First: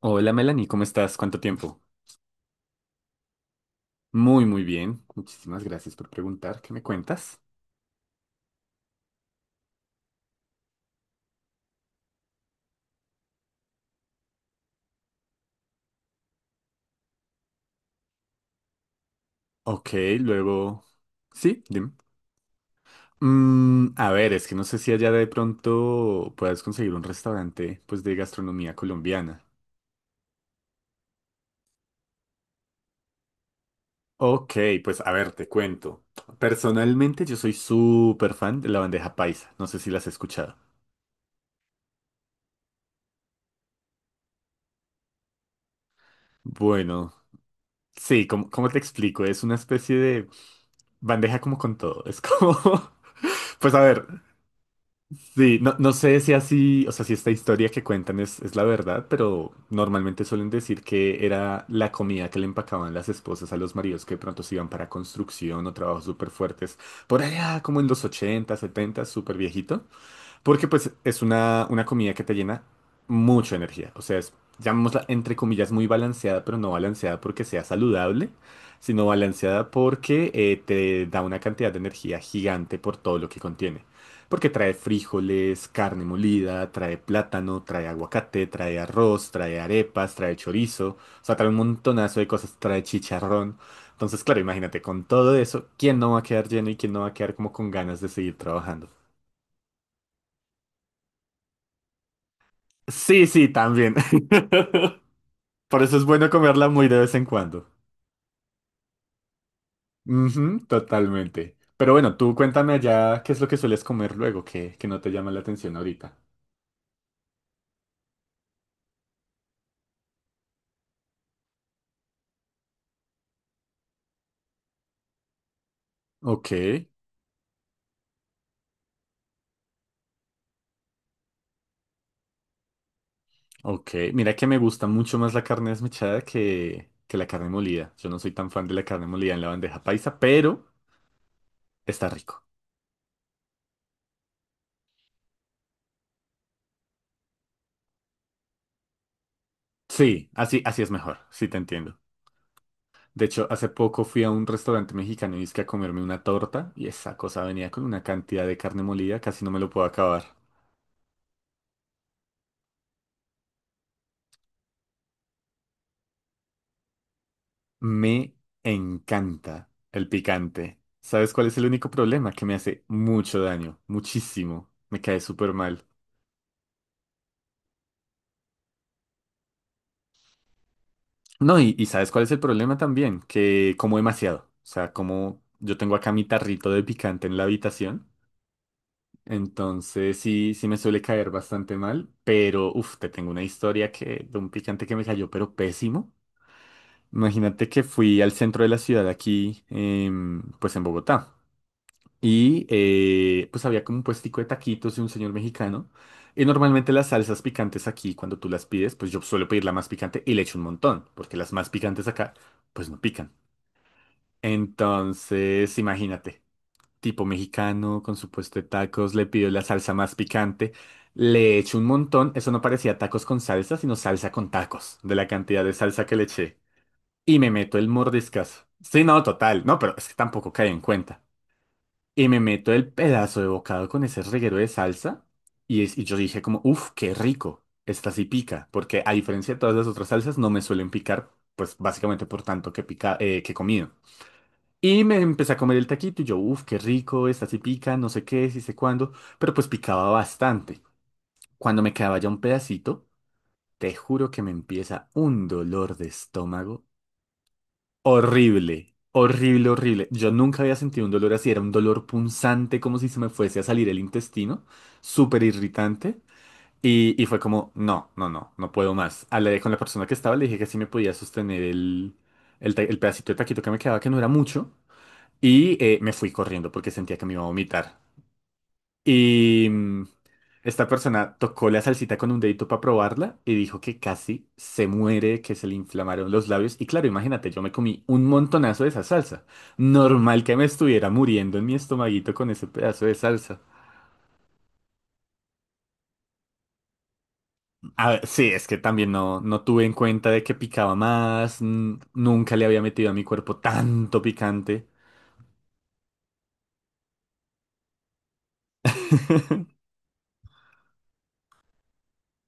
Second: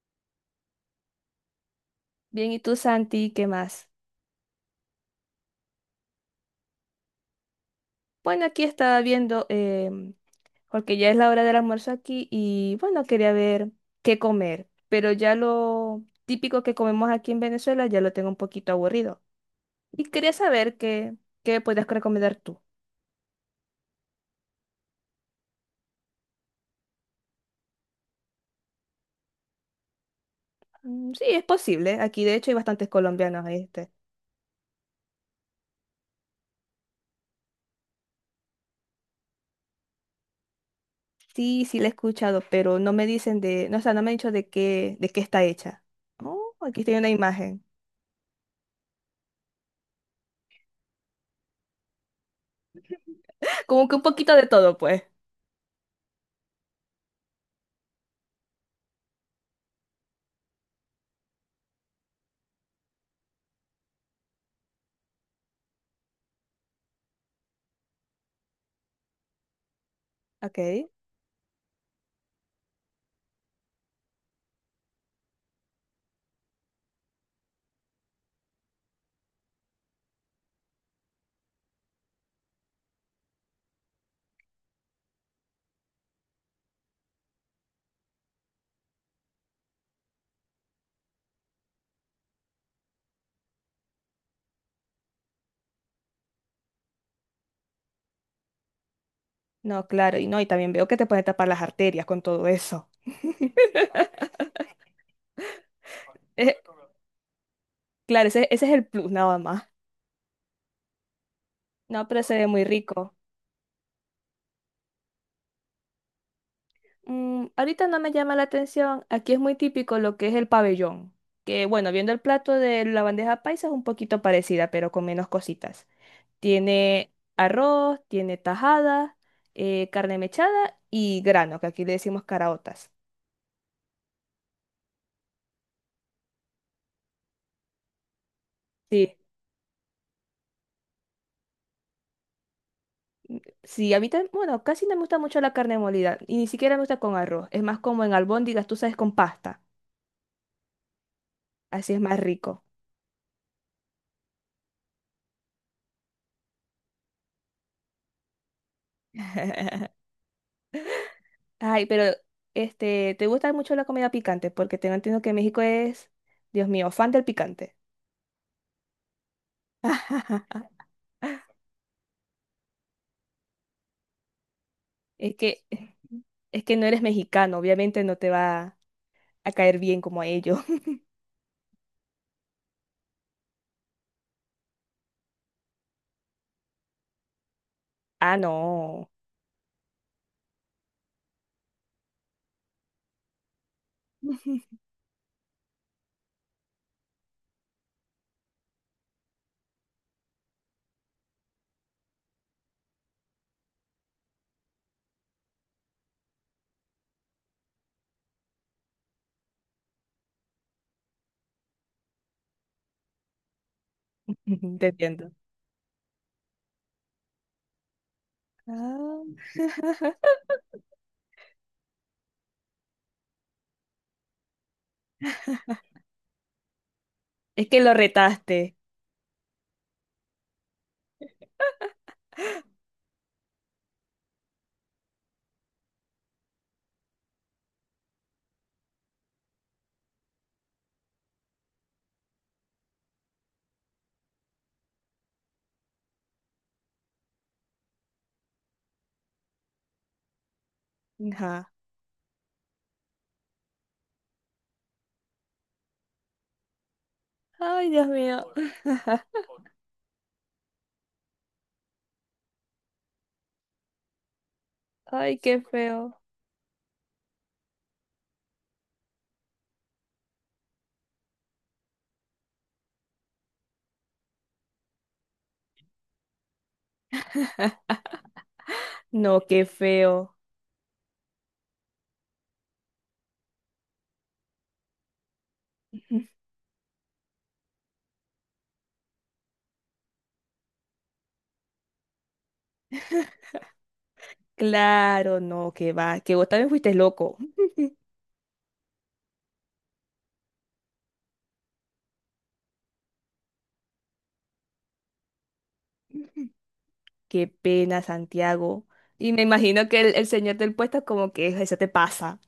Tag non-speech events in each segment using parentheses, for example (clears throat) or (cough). Hola Melanie, ¿cómo estás? ¿Cuánto tiempo? Bien, ¿y tú, Santi, qué más? Muy, muy bien. Muchísimas gracias por preguntar. ¿Qué me cuentas? Bueno, aquí estaba viendo, porque ya es la hora del almuerzo aquí y bueno, quería ver qué comer, pero ya lo típico que comemos aquí en Venezuela ya lo tengo un poquito aburrido. Ok, Y quería saber luego... qué, qué Sí, podrías dime. recomendar tú. A ver, es que no sé si allá de pronto puedas conseguir un restaurante pues de gastronomía colombiana. Mm, sí, es posible. Aquí de hecho hay bastantes colombianos, este. Ok, pues a ver, te cuento. Personalmente yo soy súper fan de la bandeja paisa. No sé si las has escuchado. Sí, sí, la he escuchado, pero no me dicen de, no, o sea, no me han dicho de qué está hecha. Oh, aquí estoy una Bueno, imagen. sí, ¿cómo te explico. Es una especie de bandeja como con todo. Es como... (laughs) (laughs) Pues a Como que un ver. poquito de todo, pues. Sí, no, no sé si así, o sea, si esta historia que cuentan es la verdad, pero normalmente suelen decir que era la comida que le empacaban las esposas a los maridos que de pronto se iban para construcción o trabajos súper fuertes. Por allá, como en los 80, 70, súper viejito. Porque pues Ok. es una comida que te llena mucha energía. O sea, es, llamémosla entre comillas muy balanceada, pero no balanceada porque sea saludable, sino balanceada porque te da una cantidad de energía gigante por todo lo que contiene. Porque trae frijoles, carne molida, trae plátano, trae aguacate, trae arroz, trae arepas, trae chorizo. O sea, trae un montonazo de cosas, trae chicharrón. Entonces, claro, imagínate, con todo eso, ¿quién no va a quedar lleno y quién no va a quedar como con ganas de seguir trabajando? No, claro, y no, y también veo que te pueden tapar las arterias con todo eso. Sí, sí, también. (laughs) Por eso es bueno Eh, comerla muy de vez en cuando. claro, ese es el plus nada más. Ujú, totalmente. Pero No, bueno, pero tú se ve muy cuéntame rico. allá qué es lo que sueles comer luego, que no te llama la atención ahorita. Mm, ahorita no me llama la atención. Aquí es muy típico lo que es el pabellón. Que bueno, viendo el plato de la bandeja paisa es un poquito parecida, pero con menos cositas. Ok, Tiene arroz, tiene tajada, carne mechada y grano, que aquí le decimos caraotas. ok. Mira que me gusta mucho más la carne desmechada que la carne molida. Yo no soy tan fan de la carne Sí. molida en la bandeja paisa, pero está rico. Sí, a mí también, bueno, casi no me gusta mucho la carne molida y ni siquiera me gusta con arroz. Es más como en albóndigas, tú sabes, con pasta. Sí, así, así es mejor. Sí, te Así entiendo. es más rico. De hecho, hace poco fui a un restaurante mexicano y dizque a comerme una torta y esa cosa venía con una cantidad de carne molida, casi no me lo puedo (laughs) acabar. Ay, pero este, ¿te gusta mucho la comida picante? Porque tengo entendido que México es, Dios mío, fan del picante. Me encanta el picante. (laughs) ¿Sabes cuál es el único problema? Que me hace mucho daño, muchísimo. Me cae Es súper que, mal. es que no eres mexicano, obviamente no te va a caer bien como a ellos. (laughs) No, y ¿sabes cuál es el problema también? Que como demasiado. O sea, como yo tengo acá mi tarrito de picante en la habitación. Ah, no. Entonces sí, sí me suele caer bastante mal. Pero, uff, te tengo una historia que, de un (laughs) picante que me cayó, pero pésimo. Imagínate que fui al centro de la ciudad aquí, pues en Bogotá. Y pues había como un puestico de taquitos de un señor mexicano. Y normalmente las salsas picantes aquí, cuando tú las pides, pues yo suelo pedir la más picante y le echo un montón, porque las más picantes acá, pues no pican. Te entiendo. Entonces, imagínate, tipo mexicano con su puesto de tacos, Ah, le pido la salsa más picante, le echo un montón. Eso no parecía tacos con salsa, sino salsa con tacos, de la cantidad de salsa que le eché. Y me es meto que el lo mordiscazo. retaste. Sí, no, total, no, pero es que tampoco cae en cuenta. Y me meto el pedazo de bocado con ese reguero de salsa. Y, y yo dije como, uff, qué rico. Esta sí pica. Porque a diferencia de todas las otras salsas, no me suelen picar. Pues básicamente por tanto que pica, que he comido. Y me empecé a comer el taquito y yo, uff, qué rico, esta sí pica, no sé qué, sí sé cuándo. Pero pues picaba bastante. (laughs) Ajá. Cuando me quedaba ya un pedacito, te juro que me empieza un dolor de estómago Ay, Dios mío. horrible, horrible, horrible. Yo nunca había sentido un dolor así, era un dolor punzante como si se me fuese a salir el intestino, Ay, súper qué feo. irritante. Y fue como, no, no, no, no puedo más. Hablé con la persona que estaba, le dije que sí me podía sostener el pedacito de taquito que me quedaba, que no era mucho, y me fui corriendo porque sentía que me iba a vomitar. No, qué Y feo. esta persona tocó la salsita con un dedito para probarla y dijo que casi se muere, que se le inflamaron los labios. Y claro, imagínate, yo me comí un montonazo de esa salsa. Normal que me estuviera muriendo en mi estomaguito con ese pedazo de salsa. Claro, no, que va, que vos también fuiste loco. (laughs) A ver, sí, es que también no, no tuve en cuenta de que picaba más. Nunca le había metido a mi cuerpo tanto picante. Qué pena, Santiago. Y me (laughs) imagino que el señor del puesto como que eso te pasa.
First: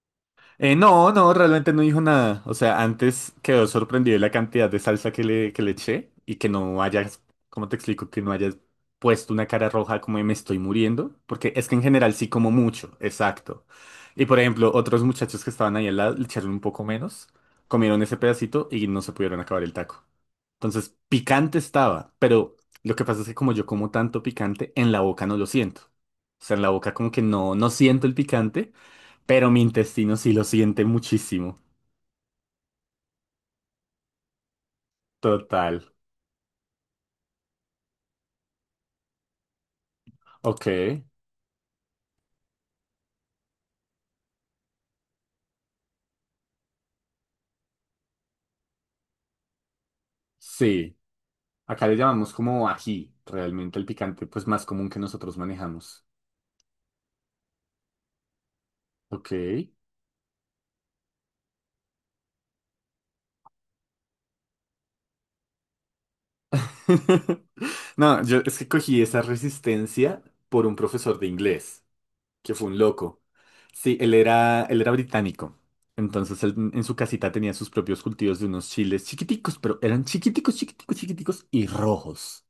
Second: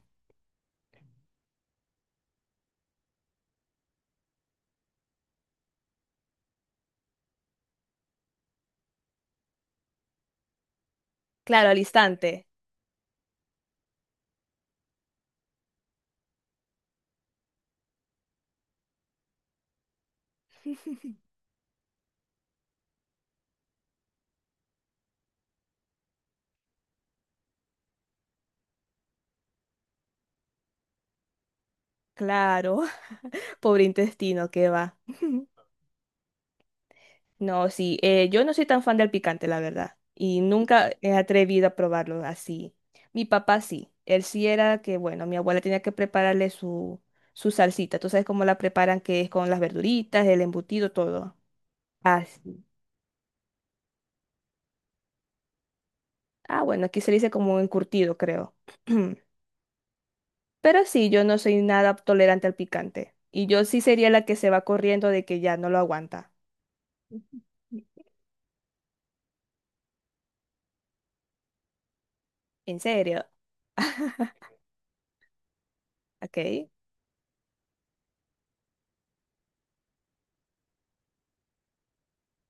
No, no, realmente no dijo nada. O sea, antes quedó sorprendido de la cantidad de salsa que le eché y que no hayas, ¿cómo te explico? Que no hayas puesto una cara roja como de me estoy muriendo. Porque es Claro, que al en general sí instante. como mucho, exacto. Y por ejemplo, otros muchachos que estaban ahí al lado le echaron un poco menos, comieron ese pedacito y no se pudieron acabar el taco. Entonces, picante estaba, pero lo que pasa es que como yo como tanto picante, en la boca no lo siento. O sea, en la boca como que no, no siento el picante. Pero mi intestino sí lo siente muchísimo. Claro, (laughs) pobre intestino, qué va. (laughs) Total. No, sí, yo no soy tan fan del picante, la verdad, y Ok. nunca he atrevido a probarlo así. Mi papá sí, él sí era que, bueno, mi abuela tenía que prepararle su, su salsita, tú sabes cómo la preparan, que es con las verduritas, el embutido, Sí. todo. Acá le llamamos Así. como ají. Realmente el picante, pues más común que nosotros manejamos. Ah, bueno, aquí se le dice como encurtido, creo. Ok. (clears throat) Pero sí, yo no soy nada tolerante al picante, y yo sí sería la que se va corriendo de que ya no lo aguanta. (laughs) Ujú. (laughs) No, yo es que cogí esa resistencia por un profesor de inglés, que fue un ¿En loco. serio? Sí, (laughs) él era británico. Entonces él Ok. en su casita tenía sus propios cultivos de unos chiles chiquiticos, pero eran chiquiticos, chiquiticos, chiquiticos y rojos.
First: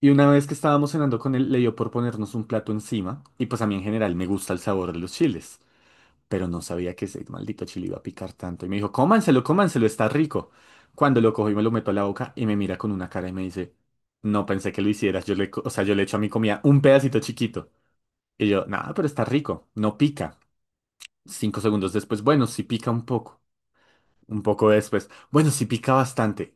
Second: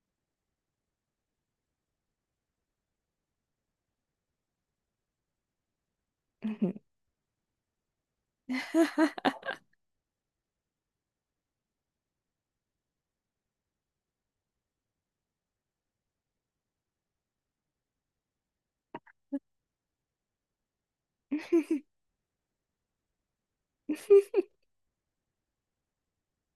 Y una vez que estábamos cenando con él, le dio por ponernos un plato encima, y pues a mí en general me gusta el sabor de los chiles, pero no sabía que ese maldito chile iba a picar tanto. Y me dijo, cómanselo, cómanselo, está rico. Cuando lo cojo y me lo meto a la boca y me mira con una cara y me dice, no pensé que lo hicieras, yo le, o sea, yo le echo a mi comida un pedacito chiquito. Y yo, nada, pero está rico, no pica. 5 segundos después, bueno, sí pica un poco. Un (laughs) poco después, bueno, sí pica bastante.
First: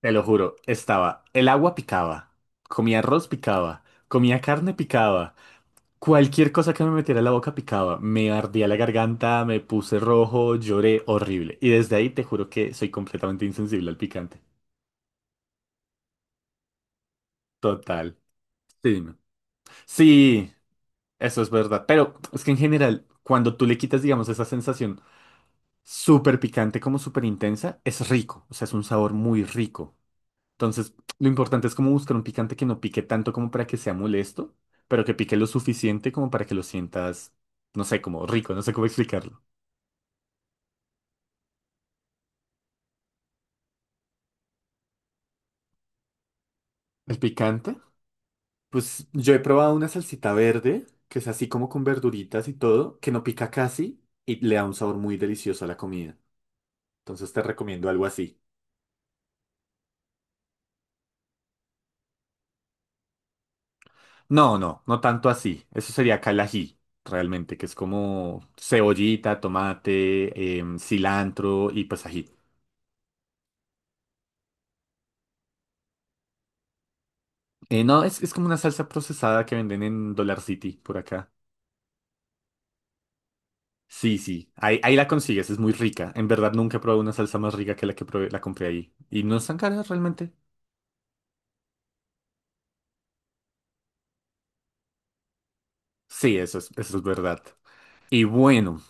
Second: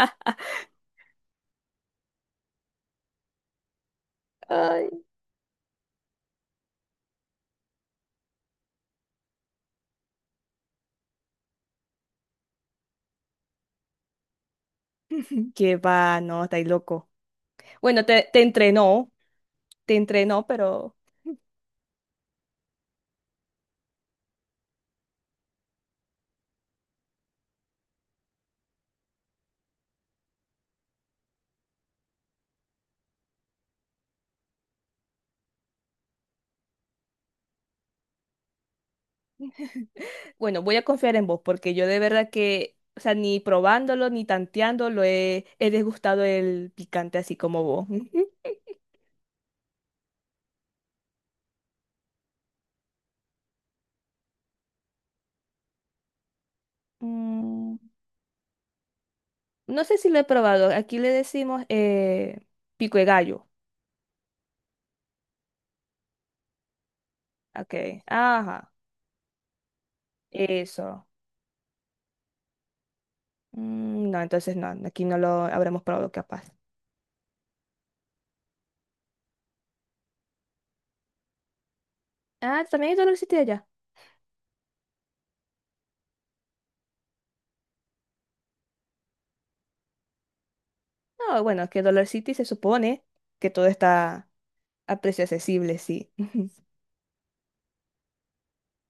Te lo juro, estaba, el agua picaba, comía arroz picaba, comía carne (laughs) (laughs) picaba, cualquier cosa que me metiera en la boca picaba, me ardía la garganta, me puse rojo, lloré horrible. Y desde ahí te juro que soy completamente insensible al picante. Que va, no, estáis loco. Bueno, Total. te, Sí, no. te entrenó, Sí, pero eso es verdad. Pero es que en general, cuando tú le quitas, digamos, esa sensación súper picante como súper intensa, es rico. O sea, es un sabor muy rico. Entonces, lo importante es como buscar un picante que no pique tanto como para que sea molesto, pero que pique lo suficiente como para que lo sientas, no sé, como rico, no sé cómo explicarlo. bueno, voy a confiar en vos porque yo de verdad que, o sea, ni probándolo ni tanteándolo he, he degustado el picante El así como picante, vos. (laughs) pues yo he probado una salsita verde, que es así como con verduritas y todo, que no pica casi y le da un sabor muy delicioso a la comida. Entonces te Mm, recomiendo algo así. no sé si lo he probado. Aquí le decimos pico de gallo. No, no, no tanto así. Eso sería calají, realmente, que es Ok. como Ajá. cebollita, tomate, Eso. cilantro y pues ají. Mm, no, entonces no. Aquí no lo habremos probado capaz. No, es como una salsa procesada que venden en Dollar City por acá. Ah, también hay Dollar City allá. Sí, sí, ahí, ahí la consigues, es muy rica. En verdad nunca he probado una salsa más rica que la que probé- la compré ahí. Y no es tan cara realmente. No, bueno, es que Dollar City se supone que todo está a precio accesible, sí. Sí, (laughs) eso es verdad. Y bueno,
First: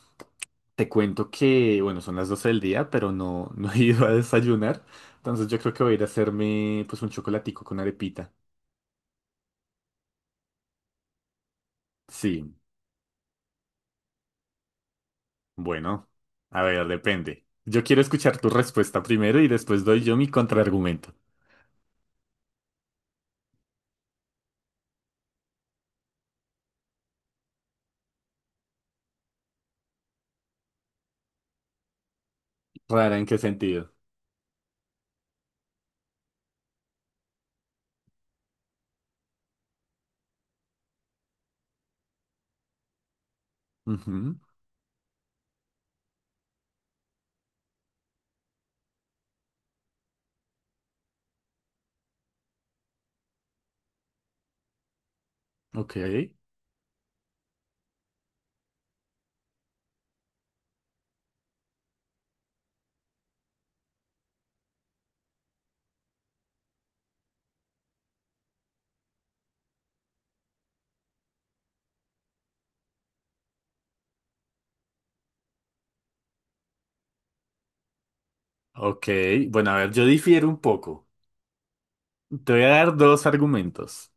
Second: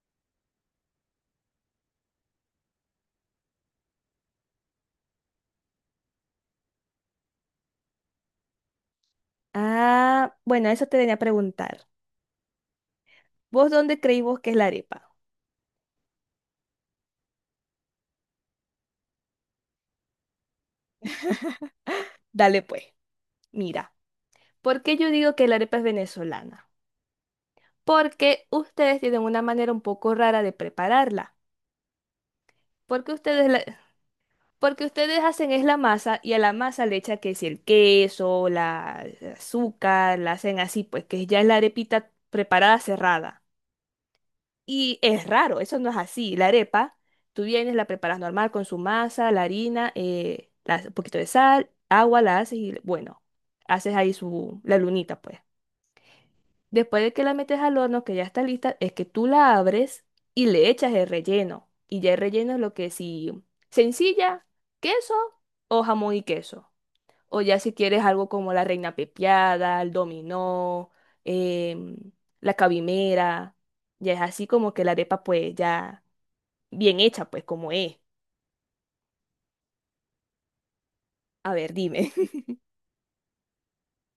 te cuento que, bueno, son las 12 del día, pero no, (laughs) no he ido a desayunar. Entonces yo creo que voy a ir a hacerme pues un chocolatico con arepita. Ah, bueno, eso te venía a preguntar. Sí, ¿Vos dónde creí vos que es la arepa? bueno, a ver, depende. Yo quiero escuchar tu respuesta primero y después doy yo mi contraargumento. Dale pues. Mira, ¿por qué yo digo que la arepa es venezolana? Porque ustedes tienen una manera un poco rara de prepararla. Porque Rara, ¿en qué ustedes la- sentido? porque ustedes hacen es la masa y a la masa le echan que es el queso, la el azúcar, la hacen así, pues que ya es la arepita preparada cerrada. Ujú. Y es raro, eso no es así. La arepa, tú vienes, la preparas normal con su masa, la harina, la- un poquito de sal, agua, la haces y bueno, haces ahí su, la lunita, pues. Ok, Después de que la metes al horno, que ya está lista, es que tú la abres y le echas el relleno. Y ya el relleno es lo que si sencilla, queso o jamón y queso. O ya si quieres algo como la reina pepiada, el dominó, em, la cabimera. Ya es así como que la arepa pues ya bien hecha pues como es. ok. Bueno, a ver, yo difiero un poco. A ver, dime. (laughs) Te voy a dar dos argumentos.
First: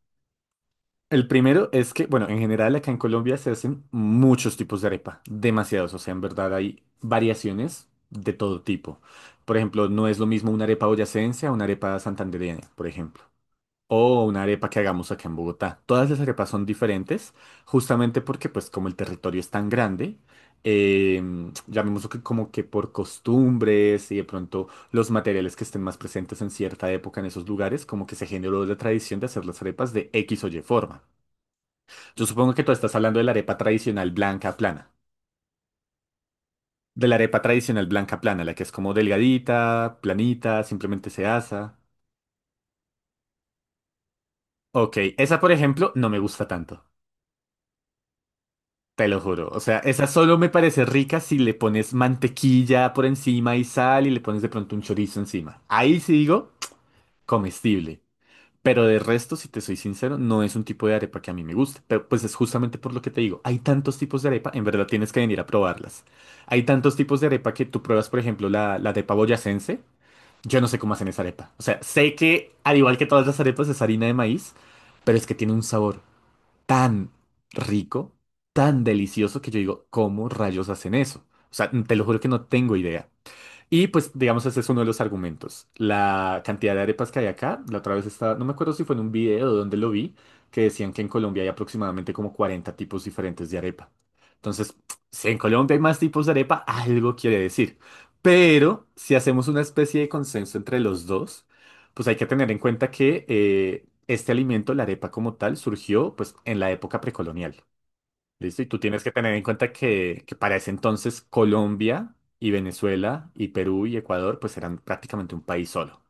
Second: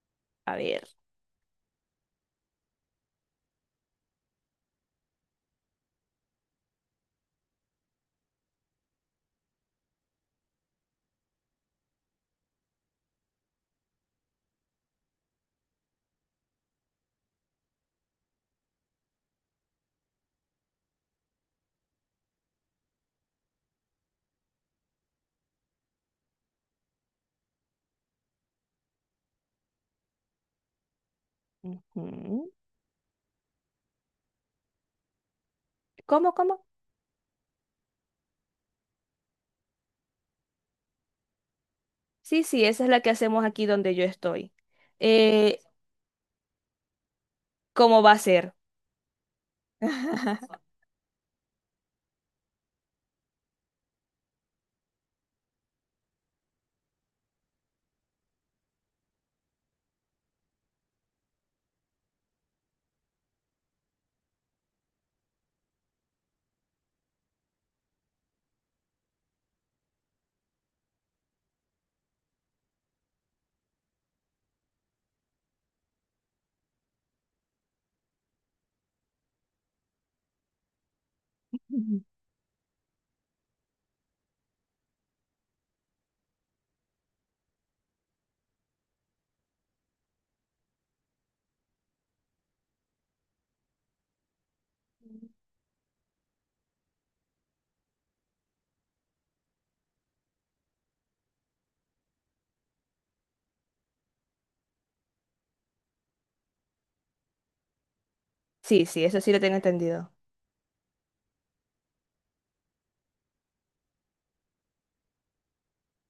A ver. El primero es que, bueno, en general acá en Colombia se hacen muchos tipos de arepa, demasiados. O sea, en verdad hay variaciones de todo tipo. Por ejemplo, no es lo mismo una arepa boyacense a una arepa santandereana, por ejemplo. O una arepa que hagamos acá en Bogotá. Todas las arepas son diferentes, justamente porque, pues, como el territorio es tan grande, eh, llamémoslo que como que por costumbres y de pronto los materiales que estén más presentes en cierta época en esos lugares, como que se generó la tradición de hacer las arepas de X o Y forma. Yo Ujú. supongo que tú estás hablando de la arepa tradicional blanca plana. ¿Cómo, cómo? De la arepa tradicional blanca plana, la que es como delgadita, planita, simplemente se asa. Sí, sí, esa es la que hacemos aquí donde yo estoy. Ok, esa por Eh, ejemplo no me gusta tanto. ¿Cómo va a ser? Te lo juro. O sea, esa solo (laughs) me parece rica si le pones mantequilla por encima y sal y le pones de pronto un chorizo encima. Ahí sí digo comestible. Pero de resto, si te soy sincero, no es un tipo de arepa que a mí me gusta. Pero pues es justamente por lo que te digo. Hay tantos tipos de arepa, en verdad tienes que venir a probarlas. Hay tantos tipos de arepa que tú pruebas, por ejemplo, la arepa boyacense. Yo no sé cómo hacen esa arepa. O sea, sé que al igual que todas las arepas es harina de maíz, pero es que tiene un sabor tan rico, tan delicioso que yo digo, ¿cómo rayos hacen eso? O sea, te Ujú. lo juro que no tengo idea. Y pues, digamos, ese es uno de los argumentos. La cantidad de arepas que hay acá, la otra vez estaba, no me acuerdo si fue en un video o donde lo vi, que decían que en Colombia hay aproximadamente como 40 tipos diferentes de arepa. Entonces, si en Colombia hay más tipos de arepa, algo quiere decir. Pero si hacemos una especie de consenso entre los dos, pues hay que tener en cuenta que este alimento, la arepa como tal, surgió pues en la época precolonial. Listo, y tú Sí, tienes sí, que eso sí tener lo en tengo cuenta entendido. que para ese entonces Colombia y Venezuela y Perú y Ecuador pues eran prácticamente un país solo.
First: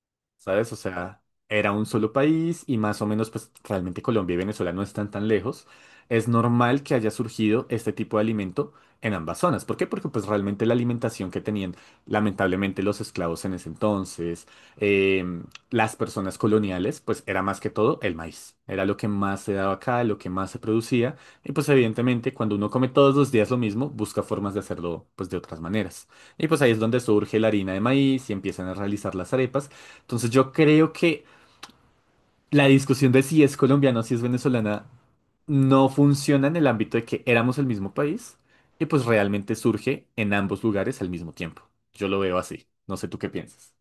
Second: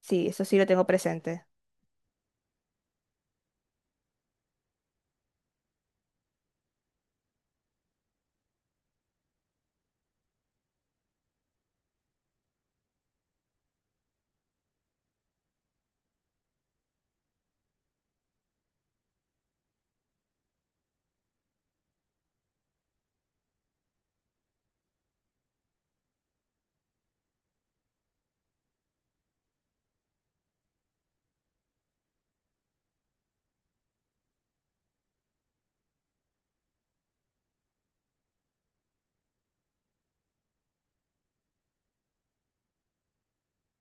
Sí, eso sí lo ¿Sabes? O tengo sea, presente. era un solo país y más o menos, pues realmente Colombia y Venezuela no están tan lejos. Es normal que haya surgido este tipo de alimento en ambas zonas. ¿Por qué? Porque pues realmente la alimentación que tenían lamentablemente los esclavos en ese entonces, em, las personas coloniales, pues era más que todo el maíz. Era lo que más se daba acá, lo que más se producía. Y pues evidentemente cuando uno come todos los días lo mismo, busca formas de hacerlo pues de otras maneras. Y pues ahí es donde surge la harina de maíz y empiezan a realizar las arepas. Entonces yo creo que la discusión de si es colombiana o si es venezolana no funciona en el ámbito de que éramos el mismo país y pues realmente surge en ambos lugares al mismo tiempo. Yo lo veo así. No sé tú qué piensas.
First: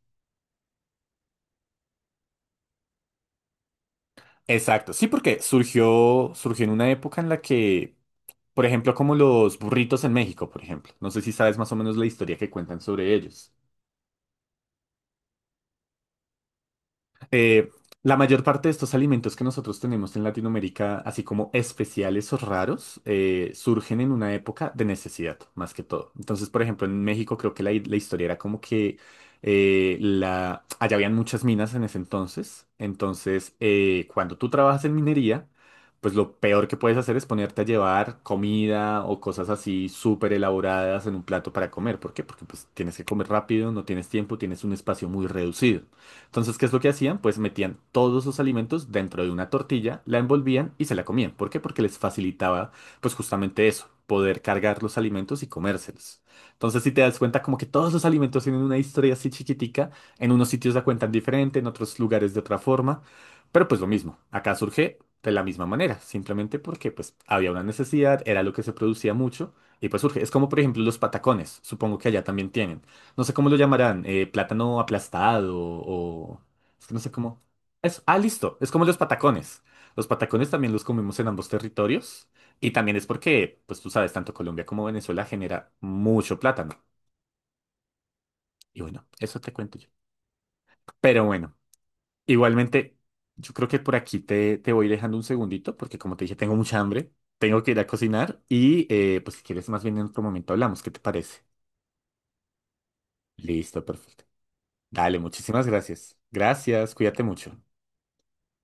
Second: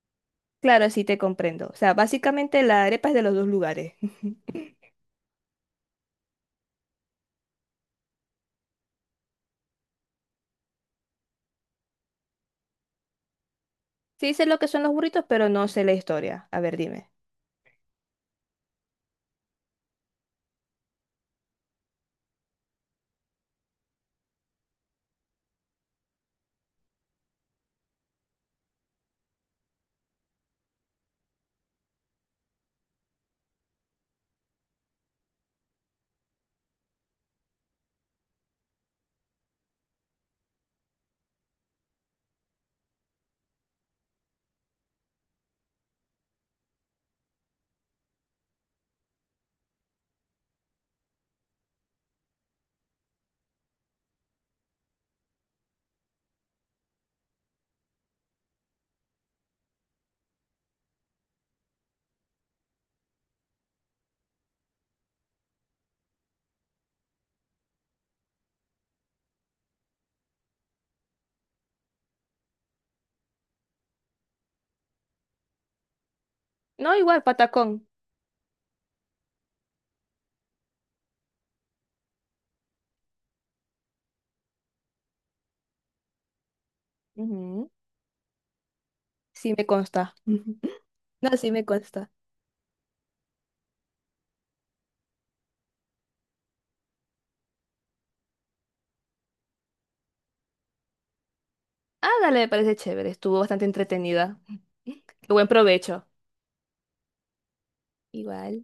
Claro, sí te comprendo. O sea, básicamente la arepa es de los dos lugares. (laughs) Exacto, sí, porque surgió en una época en la que, por ejemplo, como los burritos en México, por ejemplo. No sé si sabes más o menos la historia que cuentan sobre ellos. Sí sé lo que son los burritos, pero no sé la historia. A ver, dime. Eh, la mayor parte de estos alimentos que nosotros tenemos en Latinoamérica, así como especiales o raros, surgen en una época de necesidad, más que todo. Entonces, por ejemplo, en México creo que la historia era como que allá habían muchas minas en ese entonces. Entonces, cuando tú trabajas en minería, pues lo peor que puedes hacer es ponerte a llevar comida o cosas así súper elaboradas en un plato para comer. ¿Por qué? Porque pues tienes que comer rápido, no tienes tiempo, tienes un espacio muy reducido. Entonces, ¿qué es lo que hacían? Pues metían todos sus alimentos dentro de una tortilla, la envolvían y se la comían. ¿Por qué? Porque les facilitaba, pues justamente eso, poder cargar los alimentos y comérselos. Entonces, si te das cuenta, como que todos los alimentos tienen una historia así chiquitica, en unos sitios la cuentan diferente, en otros lugares de otra forma, pero pues lo mismo, acá surge de la misma manera, simplemente porque pues había una necesidad, era lo que se producía mucho y pues surge. Es como por ejemplo los patacones, supongo que allá también tienen. No sé cómo lo llamarán, plátano aplastado o... Es que No, no sé igual, cómo... patacón. Eso. Ah, listo, es como los patacones. Los patacones también los comemos en ambos territorios y también es porque, pues tú sabes, tanto Colombia como Venezuela genera mucho plátano. Ujú. Y bueno, eso te Sí me cuento yo. consta. (laughs) Pero No, sí bueno, me consta. igualmente, yo creo que por aquí te voy dejando un segundito porque como te dije, tengo mucha hambre, tengo que ir a cocinar y pues si quieres más bien en otro momento hablamos, ¿qué te parece? Ah, dale, me parece chévere. Estuvo bastante Listo, perfecto. entretenida. (laughs) Qué Dale, Buen muchísimas provecho. gracias. Gracias, cuídate mucho. Igual.